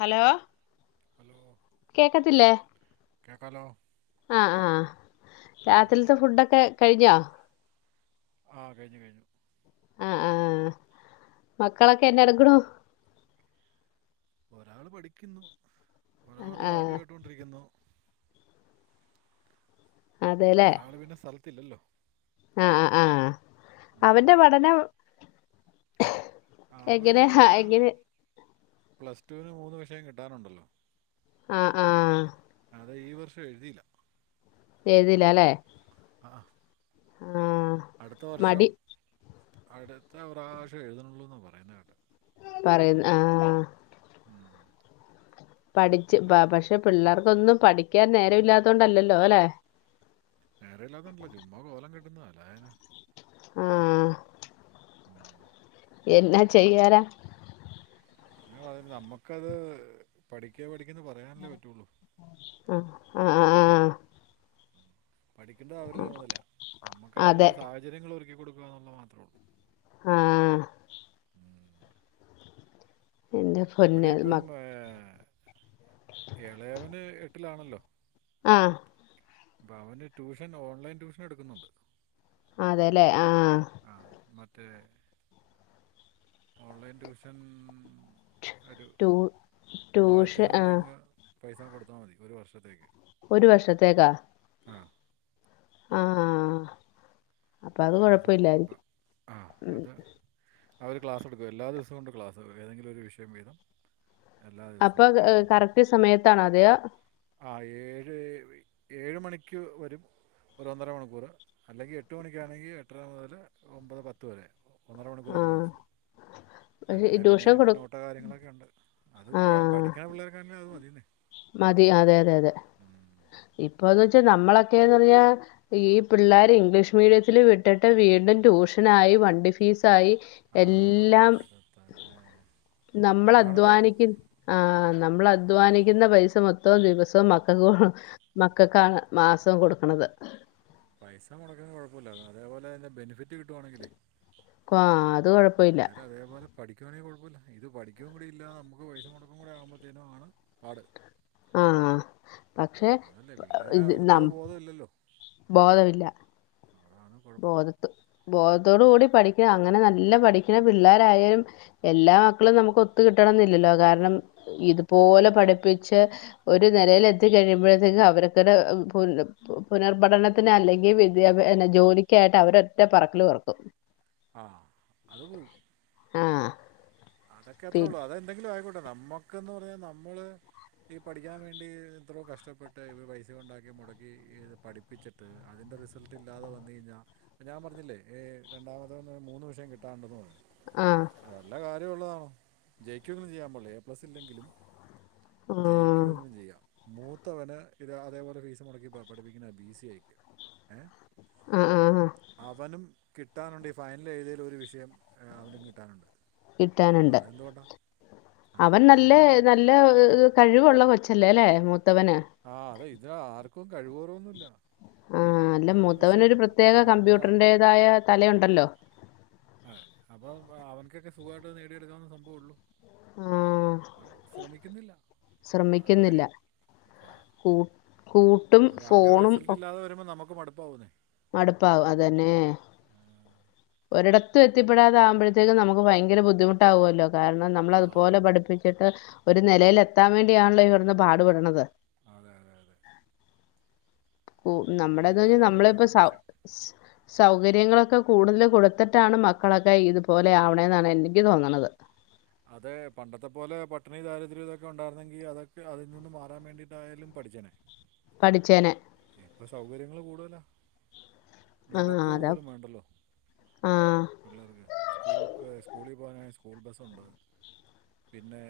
Hello. Hello. കേക്കത്തില്ലേ? കേക്കാല്ലോ ആഹ് ആഹ് ആഹ് ഉം. രാത്രിൽത്തെ ഫുഡൊക്കെ കഴിഞ്ഞോ ആഹ് കഴിഞ്ഞു കഴിഞ്ഞു ആഹ് ആഹ് മക്കളൊക്കെ എന്നാടുക്കണു ഒരാള് പഠിക്കുന്നു ഒരാള് പാട്ട് ആഹ് കേട്ടോണ്ടിരിക്കുന്നു അതെല്ലേ ഒരാള് പിന്ന സ്ഥലത്തില്ലല്ലോ ആഹ് ആഹ് ആഹ് ഉം. അവന്റെ പഠനം എങ്ങനെ ഹാ എങ്ങനെ പ്ലസ്ടുവിന് മൂന്ന് വിഷയം കിട്ടാനുണ്ടല്ലോ ആഹ് ആഹ് അതെ ഈ വർഷം എഴുതീല്ല എഴുതീല്ല അല്ലേ ആഹ് ആഹ് ആഹ് അടുത്ത വർഷം മടി അടുത്ത പ്രാവശവെ എഴുതുന്നുള്ളൂ എന്ന് പറയുന്ന കേട്ടെ പറയുന്ന ആഹ് ഉം. പഠിച്ച് പ ഏല- പക്ഷെ പിള്ളേർക്കൊന്നും പഠിക്കാൻ നേരം ഇല്ലാത്തൊണ്ടല്ലല്ലോ അല്ലെ നേരം ഇല്ലാത്തത് കൊണ്ടല്ല ചുമ്മാ കോലം കെട്ടുന്നതാ അല്ലാതെന്നാ ആഹ് എന്നാ ചെയ്യാനാ അങ്ങനെ പറയുന്ന നമ്മുക്കത് പഠിക്ക് പഠിക്കെന്ന് പറയാനല്ലേ പറ്റൂള്ളൂ ആഹ് ആഹ് ആഹ് പഠിക്കണ്ടത് അവരുടെ ചുമതലയാ നമുക്ക് അതെ അതിനുള്ള സാഹചര്യങ്ങള് ഒരുക്കി കൊടുക്കുക എന്നുള്ളത് മാത്രേ ഉള്ളൂ ആഹ് ഉം. എന്റെ ഇവിടെ പൊന്ന് ഇപ്പം മ ഏഹ് എളയവന് എട്ടിലാണല്ലോ ആഹ് അപ്പ അവന് ട്യൂഷൻ ഓൺലൈൻ ട്യൂഷൻ എടുക്കുന്നുണ്ട് അതേല്ലേ ആഹ് ആഹ് മറ്റേ ഓൺലൈൻ ട്യൂഷൻ ഒരു ടൂ മൂവായിരത്തി ട്യൂഷൻ ആ സംതിങ് പൈസ കൊടുത്താ മതി ഒരു വർഷത്തേക്ക് ഒരു വർഷത്തേക്കാ ആഹ് ആഹ് അങ്ങനൊരു സംഭവവാ അപ്പ ആ ഉം അത് അവര് ക്ലാസെടുക്കും എല്ലാ ദിവസവും ഉണ്ട് ക്ലാസ് ഏതെങ്കിലും ഒരു വിഷയം വീതം എല്ലാ ദിവസവും അപ്പൊ ഉണ്ട് കറക്റ്റ് സമയത്താണോ അതെയോ ആഹ് ഏഴ് ഏഴ് മണിക്ക് വരും ഒരു ഒന്നര മണിക്കൂർ അല്ലെങ്കിൽ എ എട്ട് മണിക്കാണെങ്കിൽ എട്ടര മുതല് ഒമ്പത് പത്ത് വരെ ഒന്നര മണിക്കൂർ ആ എല്ലാ ദിവസവും പക്ഷെ ഈ അങ്ങനെ പിന്നെ ട്യൂഷൻ അതിൻ്റെ കൊടു നോട്ടോ കാര്യങ്ങളൊക്കെ ഉണ്ട് അതും ആ പഠിക്കണ പിള്ളേർക്കാണേ അത് മതീന്നെ മതി അതെ അതെ അതെ ഇപ്പോന്ന് വെച്ചാ നമ്മളൊക്കെയെന്ന് പറഞ്ഞാ ഈ പിള്ളോര് ഇംഗ്ലീഷ് മീഡിയത്തില് വിട്ടിട്ട് വീണ്ടും ട്യൂഷനായി വണ്ടി ഫീസായി ആ എല്ലാം അത് തന്നെ നമ്മള് അതാണ് കുഴപ്പം അധ്വാനിക്കു ആഹ് നമ്മള് അധ്വാനി ക്കുന്ന പൈസ മൊത്തവും ദിവസവും മക്കക്ക് കൊ മക്കൾക്കാണ് മാസവും കൊടുക്കണത് പൈസ മുടക്കന്നതിന് കുഴപ്പവില്ല അതേപോലെ തന്നെ ബെനിഫിറ്റ് കിട്ടുവാണെങ്കിലെ ആഹ് അത് കുഴ പില്ലാരുംതേപോലെ പഠിക്കുവാണെങ്കിൽ കുഴപ്പമില്ല ഇത് പഠിക്കുകയും കൂടി ഇല്ല നമുക്ക് പൈസ മുടക്കും കൂടി ആവുമ്പോഴത്തേനുംണ് പാട് ആ [unintelligible] ആഹ പക്ഷെ അതല്ലേ പിള്ളേര് ഇത് അതിന്റെ നം ബോധം ഇല്ലല്ലോ അതാണ് കുഴപ്പം ബോധ ബോധത്തോടു ആ, കൂടി പഠിക്കണ അങ്ങനെ നല്ല പഠിക്കണ പിള്ളോരായാലും എല്ലാ മക്കളും നമുക്ക് ഒത്ത കിട്ടണം എന്നില്ലല്ലോ കാരണം ഇതുപോലെ പഠിപ്പിച്ച് ഒരു നിലൽ എത്തി കഴിയുമ്പോഴത്തേക്കും അവരതന്നെ [unintelligible] പുനർപഠനത്തിന് അല്ലെങ്കിൽ വിദ്യാഭ്യ ജോലിക്കായിട്ട് അവരൊറ്റ പറക്കില് പറക്കും ആഹ് അത് പോവും ആഹ അതൊക്കെ അത്രേ ഉള്ളൂ അതെന്തെങ്കിലും ആയിക്കോട്ടെ നമ്മുക്ക്ന്ന് പറഞ്ഞ നമ്മള് ഈ പഠിക്കാൻ വേണ്ടി എത്രയോ കഷ്ടപ്പെട്ട് ഇർ പൈസ കൊണ്ടാക്കി മുടക്കി പഠി പപ്പിച്ചിട്ട് തിൻ്റെ റിസൾട്ട ഇല്ലാതെ വന്നു കഴിഞ്ഞാൽ ഇപ്പൊ ഞാൻ പറഞ്ഞില്ലേ രണ്ടാമത ഒന് മൂന്ന് വിഷയം കിട്ടാണ്ടന്നത് ആഹ വല്ല കാര്യമള്ളതാണോ ജെയക്കൂനൊന്നും ചെയ്യാൻ പോണില്ല എ പ്ലസ് ഇല്ലെങ്കിലും ജയിക്കുവ ആഹ് എങ്ങനും ചെയ്യാം മൂത്തവന് ഇത് അതേപോലെ ഫീസ് മുടക്കി പഠിപ്പിക്കുന്ന ബി സി ആയിക്ക് ഏഹ് ആഹ് ആഹ് അവനും കിട്ടാനുണ്ട് ഈ ഫൈനൽ എഴുതിൽ ഒരു വിഷയം അവനും കിട്ടാനുണ്ട് അപ്പോൾ കിട്ടാനുണ്ട് അതെന്തുകൊണ്ടാണ് ആ അവൻ നല്ല അതെന്തുകൊണ്ടാണ് നല്ല കഴിവുള്ള കൊച്ചല്ലേ അല്ലേ മൂത്തവന് ആഹ് അത ഇതി ആർക്കും കഴിവോ കുറവൊന്നുമല്ല ആഹ് അല്ല മൂത്തവനൊ ഒരു പ്രത്യേക നമ്മക്ക കമ്പ്യൂട്ടറിറേതായ തലയുണ്ടല്ലോ അതെ അപ്പ അവനക്കൊക്കെ സുഖമായിട്ട് നേടിയെടുക്കാവുന്ന സംഭവംള്ളു ആഹ് അൾ ശ്രമിക്കുന്നില്ല അതാണ് ശ്രമിക്കുന്നില്ല കാര്യം ആഹ് കൂ കൂട്ടും അപ്പൊ അങ്ങനെ ഫോണും റിസൾട്ട് ഒ ഇല്ലാതെ വരുമ്പോൾ നമുക്ക് മടുപ്പാവുന്നേ മടുപ്പാവും അതന്നെ ഒരിടത്ത് എത്തിപ്പെടാതെകുമ്പോഴത്തേക്ക നമുക്ക് ഭയങ്ക ബുദ്ധിമുട്ടാവുമല്ലോ കാരണം നമ്മള ആ അതുപോലെ ഉം. പഠിപ്പിച്ചിട്ട് ഒരു നിലെൽത്താൻ വേണ്ടിയാണല്ലോ ഇകെടുന്ന് പാടുപെടണത് അതെ അതെ അതെ കൂ അപ്പൊ നമ്മുടെന്ന് ഒന്നുമില്ലാതെ പറഞ്ഞാൽ നമ്മളിപ്പോ വരുമ്പോഴാണ് വിഷം [unintelligible] സൗകര്യങ്ങളൊക്കെ കൂടുതൽ കൊടുത്തിട്ടാണ് മക്കളൊക്കെ ഇതുപോലെ ആവണെന്നാണ് എനിക്ക് തോന്നണുന്നത് അതെ പണ്ടത്തെ പോലെ പട്ടണി ദാരിദ്ര്ം ഇതൊക്കെ ഉണ്ടായിരുന്നെങ്കി അതൊക്കെ അതിൽ നിന്നന്ന് മാറാൻ വേണ്ടിയിട്ടായാലും പഠിച്ചേനെ പഠിച്ചേന ഇപ്പ സൗകര്യങ്ങള്ൾ കൂടുതല ആഹ് നടക്ക അതാ പോലും വേണ്ടല്ലോ ആഹ് പിള്ളേർക്ക് സ്കൂൾ സ്കൂളി പോകാനാണെ സ്കൂൾ ബസ്സുണ്ട് പിന്നേ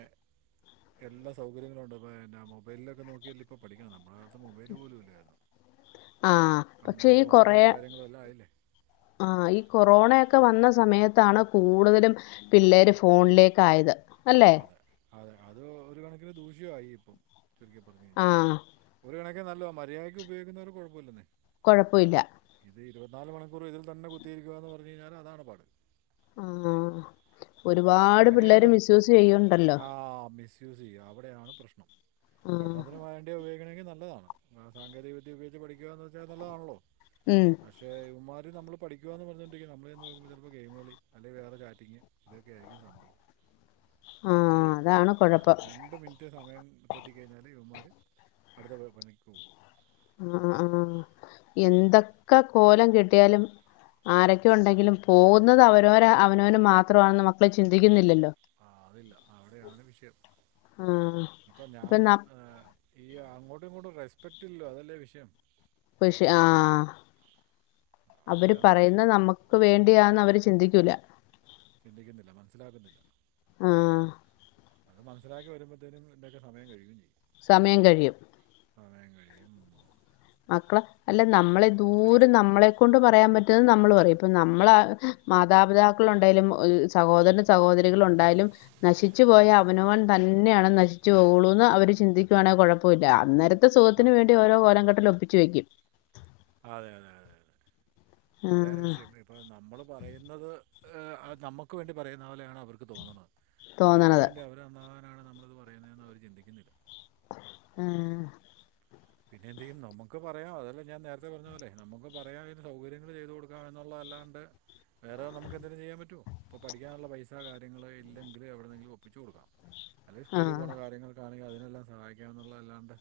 എല്ലാ സൗകര്യങ്ങളുണ്ട് പ്പന്ന മൊബൈലിലൊക്കെ നോക്കിയല്ലെ ഇപ്പൊ പഠിക്കണെ നമ്മുടെ കാലത്ത് മൊബൈല് പോലും ഇല്ലായിരുന്നു ആഹ് പക്ഷേ കംപ്ലീറ്റ് ഈ ഓൺലൈനും കൊറയെ കാര്യങ്ങളും എല്ലാം ആയില്ലേ ആഹ് ഈ കൊറോണയൊക്കെ വന്ന സമയത്താണ് കൂടുതലും പിള്ളേര് ഫോണിലേക്കായത് അല്ലെ അതെ അതെ അത് ഒരു കണക്കിന് ദൂഷ്യ ആയി ഇപ്പം ചുരുക്കി പറഞ്ഞു കഴിഞ്ഞ ആഹ് ഒരു കണക്കി നല്ലോ മര്യാദയ്ക്ക് ഉപയോഗിക്കുന്നോനു കുഴപ്പല്ലെന്നേ കൊഴപ്പൊല്ല ഇത് ഇരുപത്നാല് മണിക്കൂറും ഇതിൽ തന്നെ കുത്തിയിരിക്കുകന്ന് പറഞ്ഞു കഴിഞ്ഞാല് അതാണ് പാട് ആഹ് ഉം, ഒരുപാട് പിള്ളേര് അങ്ങനെയുണ്ട് മിസ്യൂസ് ചെയ്യ ആ മിസ്യൂസ് ചെയ്യും അവിടെയാണ് പ്രശ്നം ആഹ് പഠനത്തിന് വ വേണ്ടി ഉപയോഗിക്കണങ്കി നല്ലതാണ് സാങ്കേതിക വിദ്യ ഉപയോഗിച്ച് പഠിക്കുകന്ന് വെച്ച നല്ലതാണല്ലോ ഉം പക്ഷേ ഇവന്മാര് നമ്മള് പഠിക്കുകന്ന് പറഞ്ഞോണ്ടിരിക്കും. നമ്മള് ചെന്ന് നോക്കുമ്പ ചെലപ്പോ ഗെയിമ് കളി അല്ലെ വേറെ ചാറ്റിംഗ് ഇതൊക്കെ ആയിരിക്കും സംഭവം ഒരു ആഹ് അതാണ് ആഹ് കൊഴപ്പം രണ്ട് മിനിറ്റ് റ്റ് സമയം തെറ്റിക്കഴിഞ്ഞാല് ഇവന്മാര് അടുത്ത പണിക്ക് പോവും ആഹ് ആഹ് എന്തക്കെ കോലം കെട്ടിയാലും ആരൊക്കെ ഉണ്ടെങ്കിലും പോകുന്നത് അവരോര അവനവന് മാത്രമാണെന്ന് മക്കള് ചിന്തിക്കുന്നില്ലല്ലോ ആ അതില്ല അവിടെയാണ് വിഷയം ആഹ് ഇപ്പൊ ഞാൻ ഏ ഈ അങ്ങോട്ടു ഇങ്ങോട്ടു റെസ്പെക്റ്റ് ഇല്ല അതല്ലേ വിഷയം പഷെ ഏ? ആഹ് അവര് അവിടെയാണ് വിഷയം പറയുന്ന നമ്മക്ക് വേണ്ടിയാന്ന് അവര് ചിന്തിക്കൂല്ല ചിന്തിക്കുന്നില്ല മനസ്സിലാക്കുന്നില്ല ആഹ് അത് മനസ്സിലാക്കി വരുമ്പത്തേനും ഇതി ന്റൊക്കെ സമയം കഴുയോം ചെയ്യും സമയം കഴിയും സമയം കഴിയും മക്കളെ അല്ല നമ്മളെ ദൂരെ നമ്മളെ ക്കൊണ്ട് പറയാൻ പറ്റുന്ന നമ്മള് പറയും ഇപ്പൊ നമ്മള മാതാപിതാക്കളുണ്ടേലും സഹോദര സഹോദരികളുണ്ടായാലും നശിച്ചു പോയ അവനവൻ തന്നെയാണ് നശിച്ചു പോകുള്ളൂന്ന് അവര് ചിന്തിക്കുവാണെ കുഴപ്പുല്ല അന്നേര ത്തെ സുഖത്തിന് കുഴ- വേണ്ടി ഓരോ കോലം കെട്ടലൊപ്പിച്ച് വയ്ക്കും ആഹ് അതെ അതെ അതെ അതെ അവിടെയാണ് വിഷയം വരു നമ്മള് പറയുന്നത് നമുക്ക് വേണ്ടി പറയുന്ന പോലെയാണ് അവർ ക്ക് തോന്നണെ അവർക്ക് തോന്നണത് വേണ്ടി അവര് നന്നാകാനാണ് നമ്മളത് പറയുന്നെന്ന് അവര് ചിന്തിക്കുന്നില്ല ആഹ് പിന്നെന്ത് ചെയ്യും നമുക്ക് പറയാ അതല്ല ഞാൻ നേരത്തെ പറഞ്ഞ പോലെ നമുക്ക് പറയാം അതിന് സൗകര്യങ്ങള് ചെയ്ത് കൊട് എന്നുള്ളതല്ലാണ്ട് വേറെ നമുക്ക് എന്തേലും ചെയ്യാൻ പറ്റൊ ഇപ്പ പഠിക്കാനുള്ള പൈസ കാര്യങ്ങള് ഇല്ലെങ്കിലും എവിടെന്നെങ്കിലും ഒപ്പിച്ചു കൊടുക്കം അല്ലെൽ ആ സ്കൂളിൽ പോണ കാര്യങ്ങൾക്കാണെങ്കിൽ അതിനെല്ലാം സഹായിക്കാം എന്നുള്ളതല്ലാണ്ട്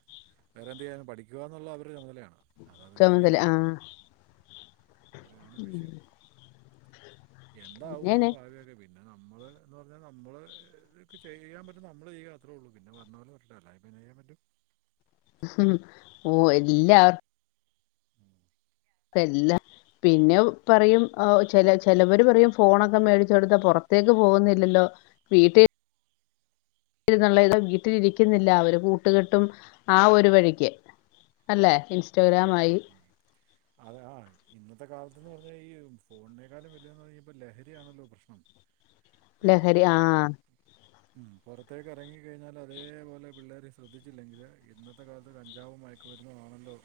വേറെ എന്ത് ചെയ്യാന പഠിക്കുകന്നുള്ളത് അവരുടെ ചുമതലയാണ് അത് അവർ ചുമതല ചെയ്യുന്നില്ല ആഹ് അവിടെയാണ് ഉം വിഷയം എന്താവോ ഭാവിയൊക്കെ പി പിന്ന നമ്മള് എന്ന് പറഞ്ഞാ നമ്മള് ചെയ്യാൻ പറ്റുന്ന നമ്മള് ചെയ്യുക അത്രേ ഉള്ളൂ പിന്നെ വരണ പോലെ അല്ലായിപ്പോ എന്നാ ചെയ്യാൻ പറ്റും ഓഹ് എല്ലാവർ ഉം എല്ലാ പിന്നെ പറയും ചില ചിലവർ പറയും ഫോണൊക്കെ മേടിച്ചെ കൊടുത്താൽ പുറത്തേക്ക് പോകുന്നില്ലല്ലോ വീട്ടിൽ [unintelligible] വീട്ടിലിരിക്കുന്നില്ല അവര് കൂട്ടുകെട്ടും ആ ഒരു വഴിക്ക് അല്ലെ ഇൻസ്റ്റഗ്രാം ആയി അതെ ആഹ് ഇന്നത്തെ കാലത്ത്ന്ന് പവ ഞ്ഞാ ഈ ഫോണിനേക്കാും വല്ലന്ന് പറഞ്ഞ ഇപ്പോൾ ലഹരിയാണല്ലോ പ്രശ്നം [inaudible] ലഹരി ആഹ് [inaudible] ഉം പൊറത്തേക്കെറങ്ങി കഴിഞ്ഞാൽ അതേപോലെ പിള്ളേരെ ശ്രദ്ധിച്ചില്ലെങ്കില് ഇന്നത്തെ കാലത്ത് കഞ്ചാവും മയ ക്ക്‌ മരുന്നും ആണല്ലോ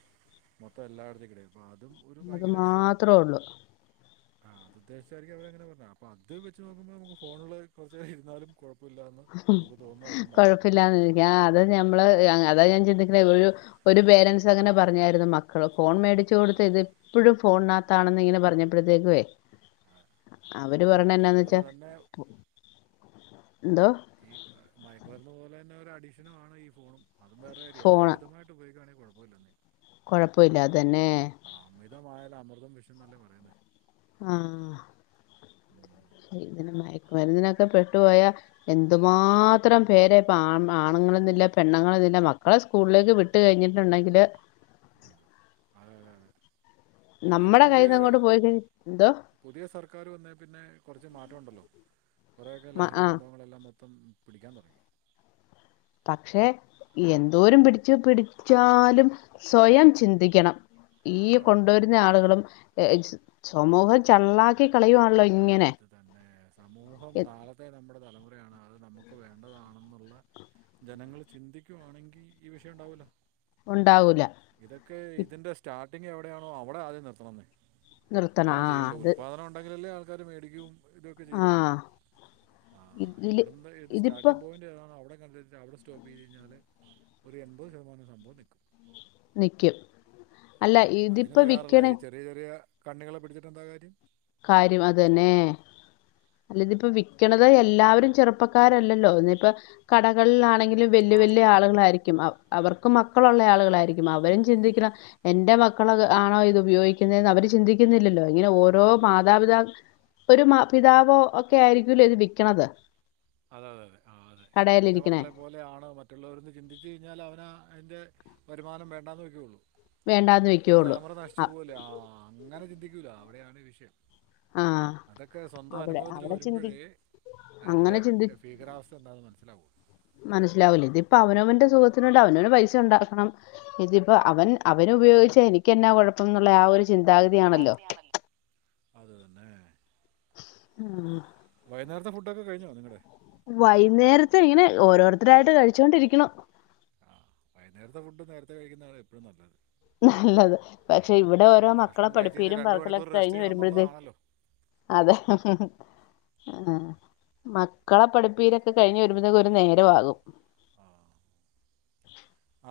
മൊത്തം എല്ലായിടത്തേക്കിടെ അപ്പൊ അതും ഒരു അത് ഭയങ്കര വിഷയമാണ് മാത്രേ ഉള്ളൂ ആഹ് അത് ഉദ്ദേശിച്ചായിരിക്കും അവരങ്ങനെ പറഞ്ഞ അപ്പൊ അത് വെച്ച് നോക്കുമ്പം നമുക്ക് ഫോൺല് കൊർച്ചേരം ഇര്ന്നാലും കൊഴപ്പല്ലാന്ന് നമുക്ക് തോന്നുന്നത് അത് കൊണ്ടാണ് [unintelligible] അത് ഞമ്മള് അതാ ഞാൻ ചിന്തിക്ക്ണെ ഒരു ഒരു പേരൻറ്സ് അങ്ങനെ പറഞ്ഞായിരുന്നു മ ക്കള് ഫോൺ മേടിച്ചു ആ കൊടുത്ത ഇത് എപ്പഴും ഫോൺനാത്താണെന്ന് ഇങ്ങനെ പറഞ്ഞപ്പൊഴത്തേക്കുവേ ആ അവര് അതെ പറിണ എന്നാന്ന് അതേപോലെ വെച്ചാ തന്നെ ന്തോ ഈ മയക്ക് മരുന്ന് പോലെന്നെ ഒരു അഡീഷനു ആണ് ഈ ഫോണും അതും വേറെ കാര്യ എല്ലാം മിതമായിട്ട് ഉപയോഗിക്കുവാണെങ്കി കുഴപ്പമില്ലന്നേ കൊഴപ്പമില്ലാതെന്നെ ആ അമിതമായാൽ അമൃതം വിഷം ന്നല്ലേ പറയ്ന്നേ ആഹ് ഉം. ഇതിന് മയക്ക് മര്ന്നിനൊക്കെ പെട്ടുപോയാ എന്തുമാത്രം പേരെ ഇപ്പ ആ ആണുങ്ങളൊന്നില്ല പെണ്ണങ്ങളിന്നില്ല മക്കളെ സ് സ്കൂൾലേക്ക് വിട്ട് കഴിഞ്ഞിട്ട്ണ്ടെങ്കില് ആഹ് അതെതെതെ നമ്മടെ കയ്യിന്ന്ങ്ങോട്ട് പോയിക്ക എന്തോ പുതിയ സർക്കാർ വന്നേ പിന്നെ കൊർച്ച് മാറ്റ ഉണ്ടല്ലോ കൊറേയൊക്കെ ലഹരി ആ സംഭവങ്ങളെല്ലാം മൊത്തം പിടിക്കാൻ തൊടങ്ങി പക്ഷേ എന്തോരം പിടിച്ചു പിടിച്ചാലും സ്വയം ചിന്തിക്കണം ഈ അത് വേണം കൊണ്ടുവര്ന്ന ആളുകളും സമൂഹം ചള്ളാക്കി കളയു ആഹ് അത് തന്നെ സമൂഹം നാളത്തെ നമ്മുടെ തലമുറയാണ് അത് നമുക്ക് വേണ്ടതാണെന്നുള്ള ജനങ്ങൾ ചിന്തിക്കുവാണെങ്കി ഈ വിഷയം ഉണ്ടാവൂല്ല ഉണ്ടാവൂല ഇതൊക്കെ ഇതിന്റെ സ്റ്റാർട്ടിങ്‌ എവിടെയാണോ അവിടെ ആദ്യം നിർത്തണം ന്നേ നിർത്തണം അതാ ആ ചെയ്യണ്ടെ അത് ഉല്പാദനം ഉണ്ടെങ്കിലല്ലേ ആൾക്കാര് മേടിക്കും ഇതൊക്കെ ആ ചെയ്യുള്ളൂ ആഹ് ഇതില് എവിടെന്ന് ഏത് ഇതിപ്പോ സ്റ്റാട്ടിംഗ് പോയിന്റ് ഏതാണോ അവിടെ [unintelligible] അവിടെ സ് റ്റോപ്പ് ചെയ്ത് കഴിഞ്ഞാല് ഒരു എൺപത് ശതമാനം സംഭവം നിക്കും നിക്കും അല്ല അതിന് ഇതിപ്പ തയ്യാറല്ല വിക്കണേ ഈ ചെറിയ ചെറിയ കണ്ണികളെ പിടിച്ചിട്ടെന്താ കാര്യം കാര്യം അതന്നേ അല്ല ഇത് ഇപ്പ വിക്കണത് എല്ലാവരും ചെറുപ്പക്കാരല്ലല്ലോ ഒന്നിപ്പ കടകളിലാണെങ്കിലും വല്യ വല്യ ലാണെങ്കിലും ആളുകളായിരിക്കും അവർക്ക് മക്കളുള്ള ആളുകളായിരിക്കും അവരും ചിന്തിക്കണം എന്റെ മക്കള ആണോ ഇത് ഉപയോഗിക്കുന്നേന്ന് അവര് ചിന്തിക്കുന്നില്ലല്ലോ ഇങ്ങനെ ഓരോ ആ മാതാപിതാ ഒരു മാ പിതാവോ ഒക്കെ ആയിരിക്കൂല്ലേ ഇത് വിക്കണത് അതെ തെ അതെ ആ അതെ എന്റെ കടയിലിരിക്കണേ മക്കളെ പോലെ ആണ് മറ്റ്ള്ളവര്ന്ന് ചിന്തിച്ച് കഴിഞ്ഞാൽ അവരാ അയിൻ്റെ വരുമാനം വേണ്ടാന്ന് വെക്യൂയുള്ളൂ വേണ്ടാന്ന് ഒര് വെക്കുള്ളൂ തലമുറ നശിച്ചു ആ പോവല്ലേ ആഹ് അങ്ങനെ ചിന്തിക്കൂല അവിടെയാണ് ഈ വിഷയം ആ, അതെക്കേ സ്വന്തം അവിടെ അനുഭവത്തില് അവിടെ ചിന്തി വരുമ്പഴേ അയിന്റെ അങ്ങനെ ഭീകരാവസ്ഥ എന്താന്ന് മസ്സിലാവുളൂ മനസ്സിലാവുല്ലേ ഇതിപ്പൊ അവനവന്റെ സുഗത്തിനല്ല അവനവന് പൈസ ഇണ്ടാക്കണം ഇതിപ്പോ അവൻ അവനുപയോഗിച്ചാ എനിക്കെന്നാ കൊഴപ്പംന്ന്ള്ളെ ആ ഒര് ചിന്താഗതിയാ ചിന്താഗതിയാണല്ലോ. അത് തന്നെ മ് ആ വൈനേരത്തെ ഫുഡൊക്കെ കഴിഞ്ഞോ നിങ്ങടെ? വൈന്നേരത്തെ ഇങ്ങനെ ഓരോരുത്തരായിട്ട് കഴിച്ചൊണ്ടിരിക്കുണു അഹ് വൈന്നേരത്തെ ഫുഡ് നേരത്തെ കഴിക്കുന്നതാണ് എപ്പൊഴും നല്ലത്. നല്ലത് പക്ഷെ ഇവിടെ ആ ഓരോ മക്കളെ ഭക്ഷണം കഴിച്ച് കഴിഞ്ഞാൽ പഠിപ്പീരും രണ്ട് പറക്കലൊക്കെ മണിക്കൂർ റെസ്റ്റ് കഴിഞ്ഞ് ചെയ്യണം വരുമ്പോഴത്തെക്ക് എന്നുള്ളതാണല്ലോ അതെ ഹ് ഹ് ഹ് ആ മക്കളെ പഠിപ്പീരെക്കെ കഴിഞ്ഞ് വരുമ്പതേക്കും ഒരു നേരവാകും. ആഹ്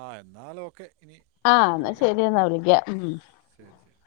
ആ എന്നാലോക്കെ ഇനി ആഹ് എന്ന ശെരിയെന്നാ വിളിക്കാം ഉം ശെരി ശെരി